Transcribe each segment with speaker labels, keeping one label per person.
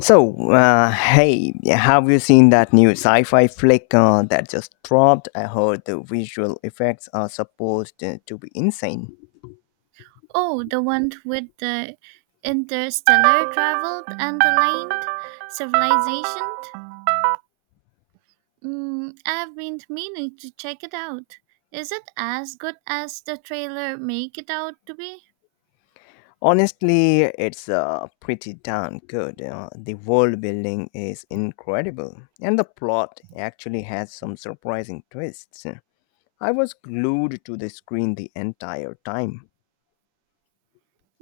Speaker 1: So, hey, have you seen that new sci fi flick that just dropped? I heard the visual effects are supposed to be insane.
Speaker 2: Oh, the one with the interstellar travel and the land civilization? I've been meaning to check it out. Is it as good as the trailer make it out to be?
Speaker 1: Honestly, it's pretty darn good. The world building is incredible, and the plot actually has some surprising twists. I was glued to the screen the entire time.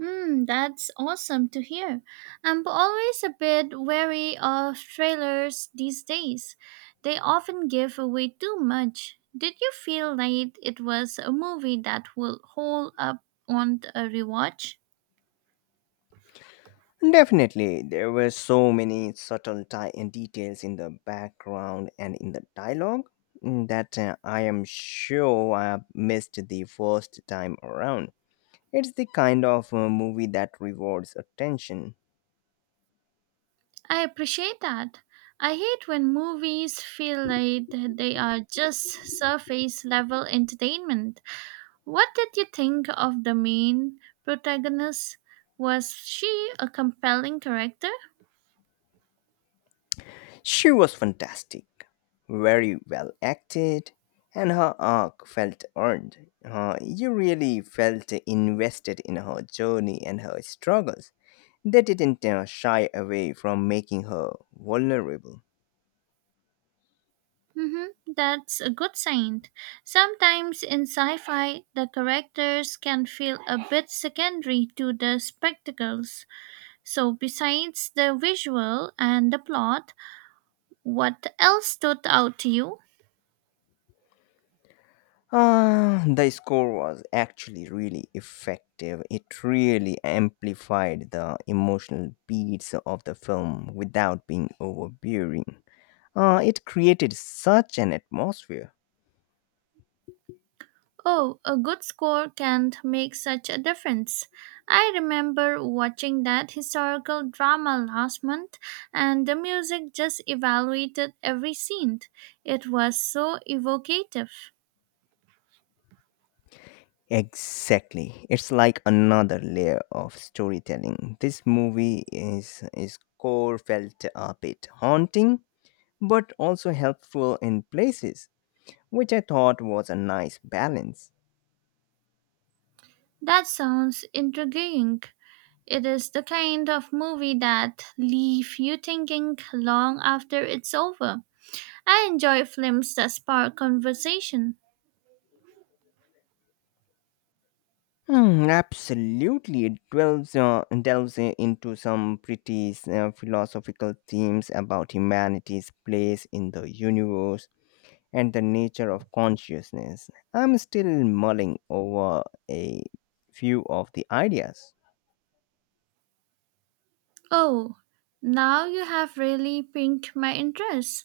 Speaker 2: That's awesome to hear. I'm always a bit wary of trailers these days. They often give away too much. Did you feel like it was a movie that will hold up on a rewatch?
Speaker 1: Definitely, there were so many subtle details in the background and in the dialogue that I am sure I missed the first time around. It's the kind of movie that rewards attention.
Speaker 2: I appreciate that. I hate when movies feel like they are just surface level entertainment. What did you think of the main protagonist? Was she a compelling character?
Speaker 1: She was fantastic, very well acted, and her arc felt earned. You really felt invested in her journey and her struggles. They didn't shy away from making her vulnerable.
Speaker 2: hmm that's a good sign. Sometimes in sci fi, the characters can feel a bit secondary to the spectacles. So, besides the visual and the plot, what else stood out to you?
Speaker 1: The score was actually really effective. It really amplified the emotional beats of the film without being overbearing. It created such an atmosphere.
Speaker 2: Oh, a good score can make such a difference. I remember watching that historical drama last month, and the music just evaluated every scene. It was so evocative.
Speaker 1: Exactly. It's like another layer of storytelling. This movie is core felt a bit haunting, but also helpful in places, which I thought was a nice balance.
Speaker 2: That sounds intriguing. It is the kind of movie that leave you thinking long after it's over. I enjoy films that spark conversation.
Speaker 1: Absolutely, it into some pretty philosophical themes about humanity's place in the universe and the nature of consciousness. I'm still mulling over a few of the ideas.
Speaker 2: Oh, now you have really piqued my interest.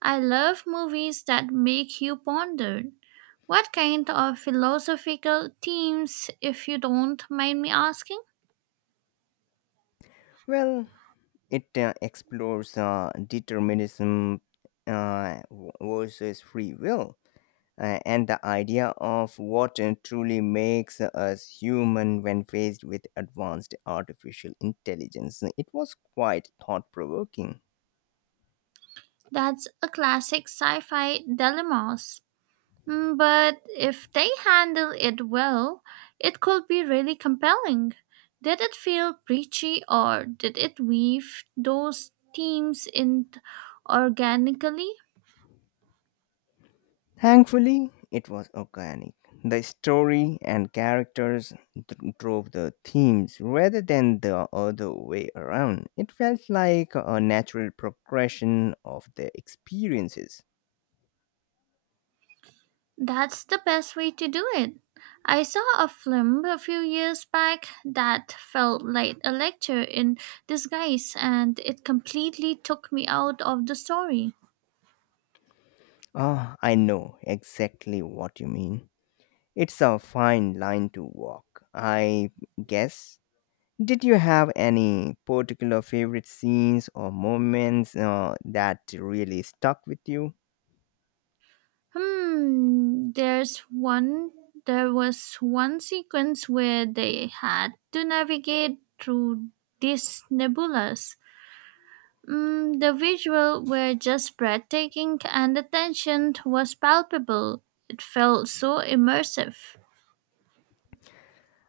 Speaker 2: I love movies that make you ponder. What kind of philosophical themes, if you don't mind me asking?
Speaker 1: Well, it explores determinism versus free will and the idea of what truly makes us human when faced with advanced artificial intelligence. It was quite thought provoking.
Speaker 2: That's a classic sci fi dilemmas. But if they handle it well, it could be really compelling. Did it feel preachy or did it weave those themes in organically?
Speaker 1: Thankfully, it was organic. The story and characters drove the themes rather than the other way around. It felt like a natural progression of their experiences.
Speaker 2: That's the best way to do it. I saw a film a few years back that felt like a lecture in disguise and it completely took me out of the story.
Speaker 1: I know exactly what you mean. It's a fine line to walk, I guess. Did you have any particular favorite scenes or moments that really stuck with you?
Speaker 2: Hmm, there was one sequence where they had to navigate through these nebulas. The visuals were just breathtaking and the tension was palpable. It felt so immersive.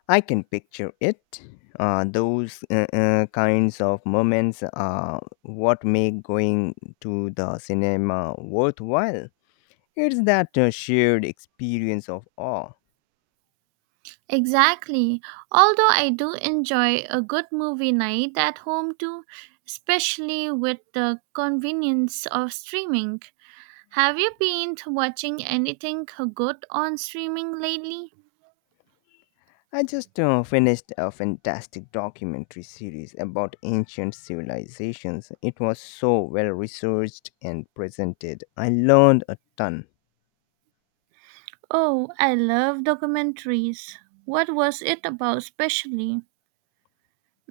Speaker 1: I can picture it. Those kinds of moments are what make going to the cinema worthwhile. It's that shared experience of awe.
Speaker 2: Exactly. Although I do enjoy a good movie night at home too, especially with the convenience of streaming. Have you been watching anything good on streaming lately?
Speaker 1: I just finished a fantastic documentary series about ancient civilizations. It was so well researched and presented. I learned a ton.
Speaker 2: Oh, I love documentaries. What was it about specially?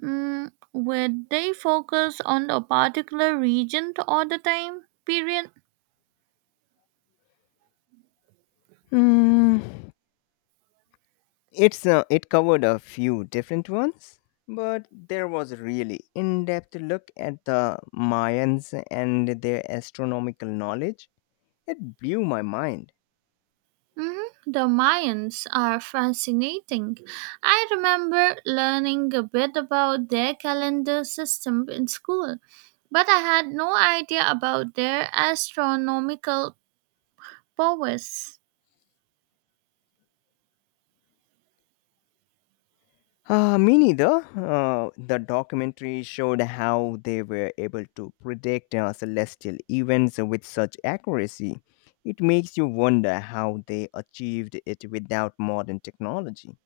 Speaker 2: Would they focus on a particular region all the time? Period.
Speaker 1: Hmm. It's it covered a few different ones, but there was a really in-depth look at the Mayans and their astronomical knowledge. It blew my mind.
Speaker 2: Mhm. The Mayans are fascinating. I remember learning a bit about their calendar system in school, but I had no idea about their astronomical powers.
Speaker 1: Me neither. The documentary showed how they were able to predict celestial events with such accuracy. It makes you wonder how they achieved it without modern technology.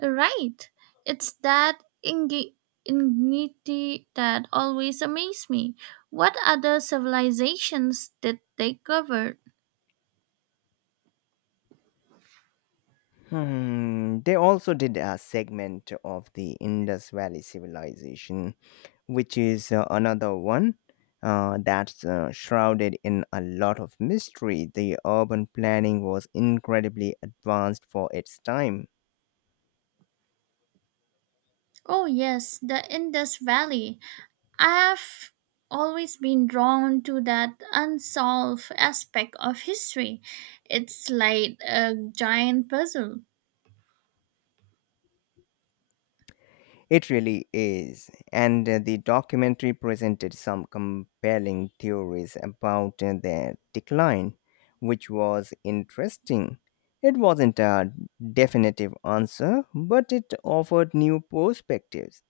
Speaker 2: Right. It's that ingenuity that always amazed me. What other civilizations did they cover?
Speaker 1: They also did a segment of the Indus Valley civilization, which is another one that's shrouded in a lot of mystery. The urban planning was incredibly advanced for its time.
Speaker 2: Oh, yes, the Indus Valley. I have always been drawn to that unsolved aspect of history. It's like a giant puzzle.
Speaker 1: It really is. And the documentary presented some compelling theories about their decline, which was interesting. It wasn't a definitive answer, but it offered new perspectives.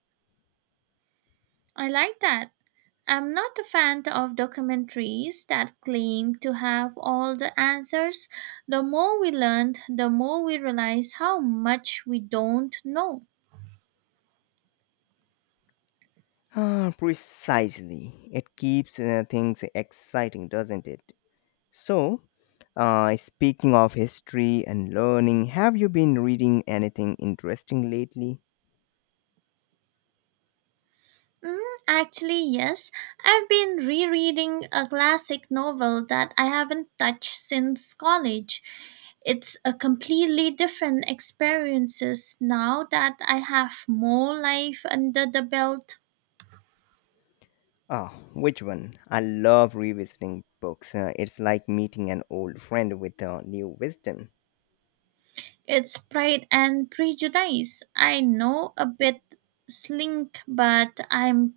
Speaker 2: I like that. I'm not a fan of documentaries that claim to have all the answers. The more we learn, the more we realize how much we don't know.
Speaker 1: Precisely. It keeps things exciting, doesn't it? So, speaking of history and learning, have you been reading anything interesting lately?
Speaker 2: Mm, actually, yes. I've been rereading a classic novel that I haven't touched since college. It's a completely different experiences now that I have more life under the belt.
Speaker 1: Which one? I love revisiting books. It's like meeting an old friend with new wisdom.
Speaker 2: It's Pride and Prejudice. I know a bit slink, but I'm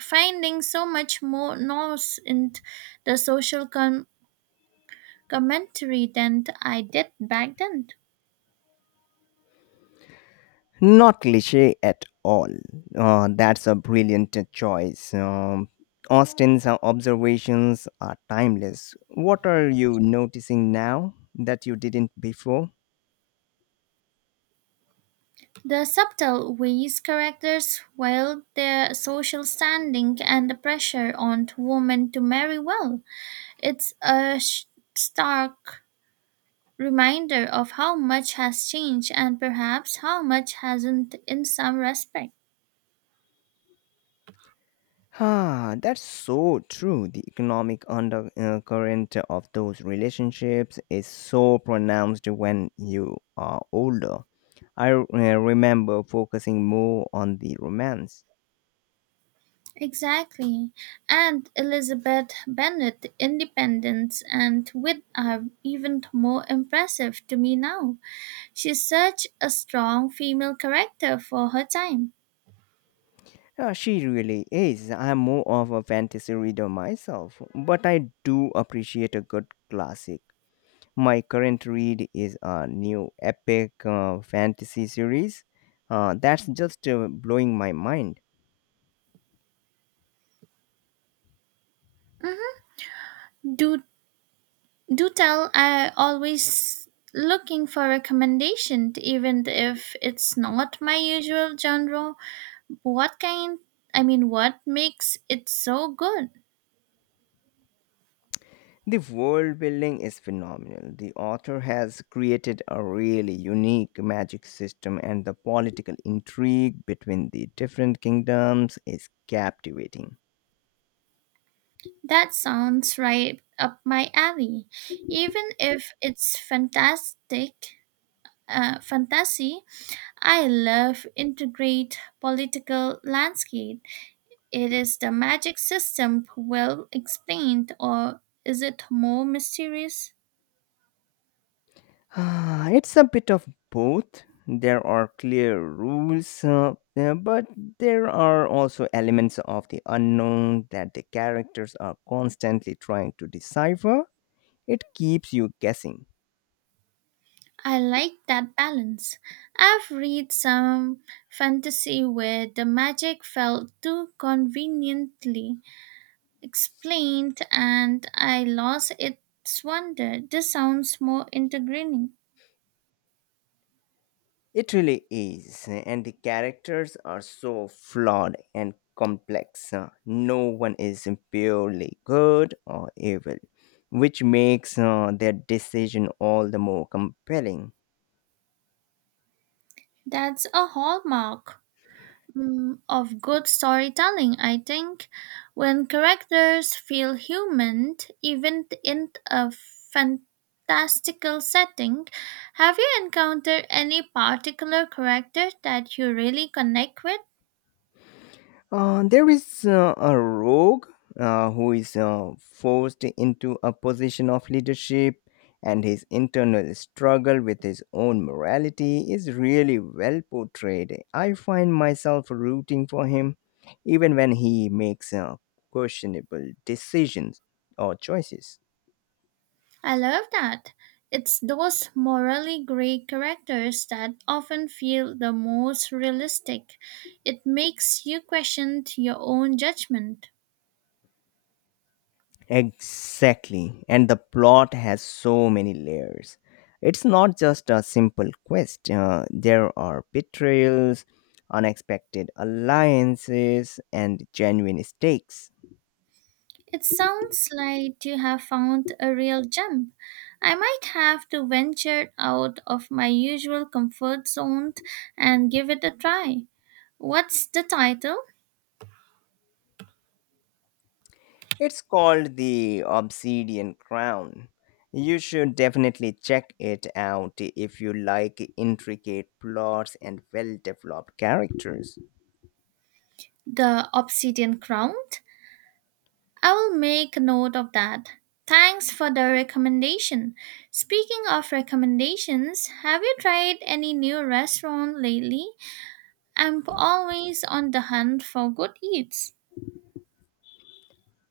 Speaker 2: finding so much more nuance in the commentary than I did back then.
Speaker 1: Not cliche at all. That's a brilliant choice. Austin's observations are timeless. What are you noticing now that you didn't before?
Speaker 2: The subtle ways characters wield their social standing and the pressure on women to marry well. It's a stark reminder of how much has changed and perhaps how much hasn't in some respect.
Speaker 1: That's so true. The economic undercurrent of those relationships is so pronounced when you are older. I remember focusing more on the romance.
Speaker 2: Exactly. And Elizabeth Bennet's independence and wit are even more impressive to me now. She's such a strong female character for her time.
Speaker 1: Yeah, she really is. I'm more of a fantasy reader myself, but I do appreciate a good classic. My current read is a new epic fantasy series that's just blowing my mind.
Speaker 2: Mhm. Do Do tell, I always looking for recommendation, even if it's not my usual genre. What kind? I mean, what makes it so good?
Speaker 1: The world building is phenomenal. The author has created a really unique magic system, and the political intrigue between the different kingdoms is captivating.
Speaker 2: That sounds right up my alley. Even if it's fantasy, I love integrate political landscape. It is the magic system well explained, or is it more mysterious?
Speaker 1: It's a bit of both. There are clear rules, but there are also elements of the unknown that the characters are constantly trying to decipher. It keeps you guessing.
Speaker 2: I like that balance. I've read some fantasy where the magic felt too conveniently explained and I lost its wonder. This sounds more integrating.
Speaker 1: It really is, and the characters are so flawed and complex. No one is purely good or evil, which makes their decision all the more compelling.
Speaker 2: That's a hallmark. Of good storytelling, I think. When characters feel human, even in a fantastical setting, have you encountered any particular character that you really connect with?
Speaker 1: There is a rogue who is forced into a position of leadership, and his internal struggle with his own morality is really well portrayed. I find myself rooting for him even when he makes questionable decisions or choices.
Speaker 2: I love that. It's those morally gray characters that often feel the most realistic. It makes you question your own judgment.
Speaker 1: Exactly. And the plot has so many layers. It's not just a simple quest, there are betrayals, unexpected alliances, and genuine stakes.
Speaker 2: It sounds like you have found a real gem. I might have to venture out of my usual comfort zone and give it a try. What's the title?
Speaker 1: It's called the Obsidian Crown. You should definitely check it out if you like intricate plots and well developed characters.
Speaker 2: The Obsidian Crown? I will make a note of that. Thanks for the recommendation. Speaking of recommendations, have you tried any new restaurant lately? I'm always on the hunt for good eats.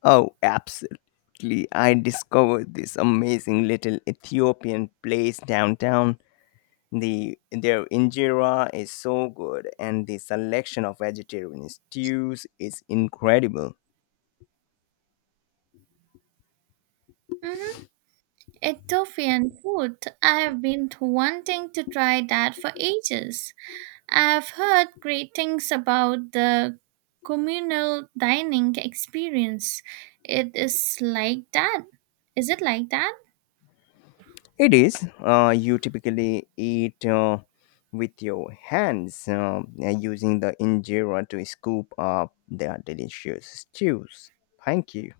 Speaker 1: Oh, absolutely. I discovered this amazing little Ethiopian place downtown. The their injera is so good and the selection of vegetarian stews is incredible.
Speaker 2: Mhm. Ethiopian food. I have been wanting to try that for ages. I have heard great things about the communal dining experience. It is like that. Is it like that?
Speaker 1: It is. You typically eat with your hands, and using the injera to scoop up their delicious stews. Thank you.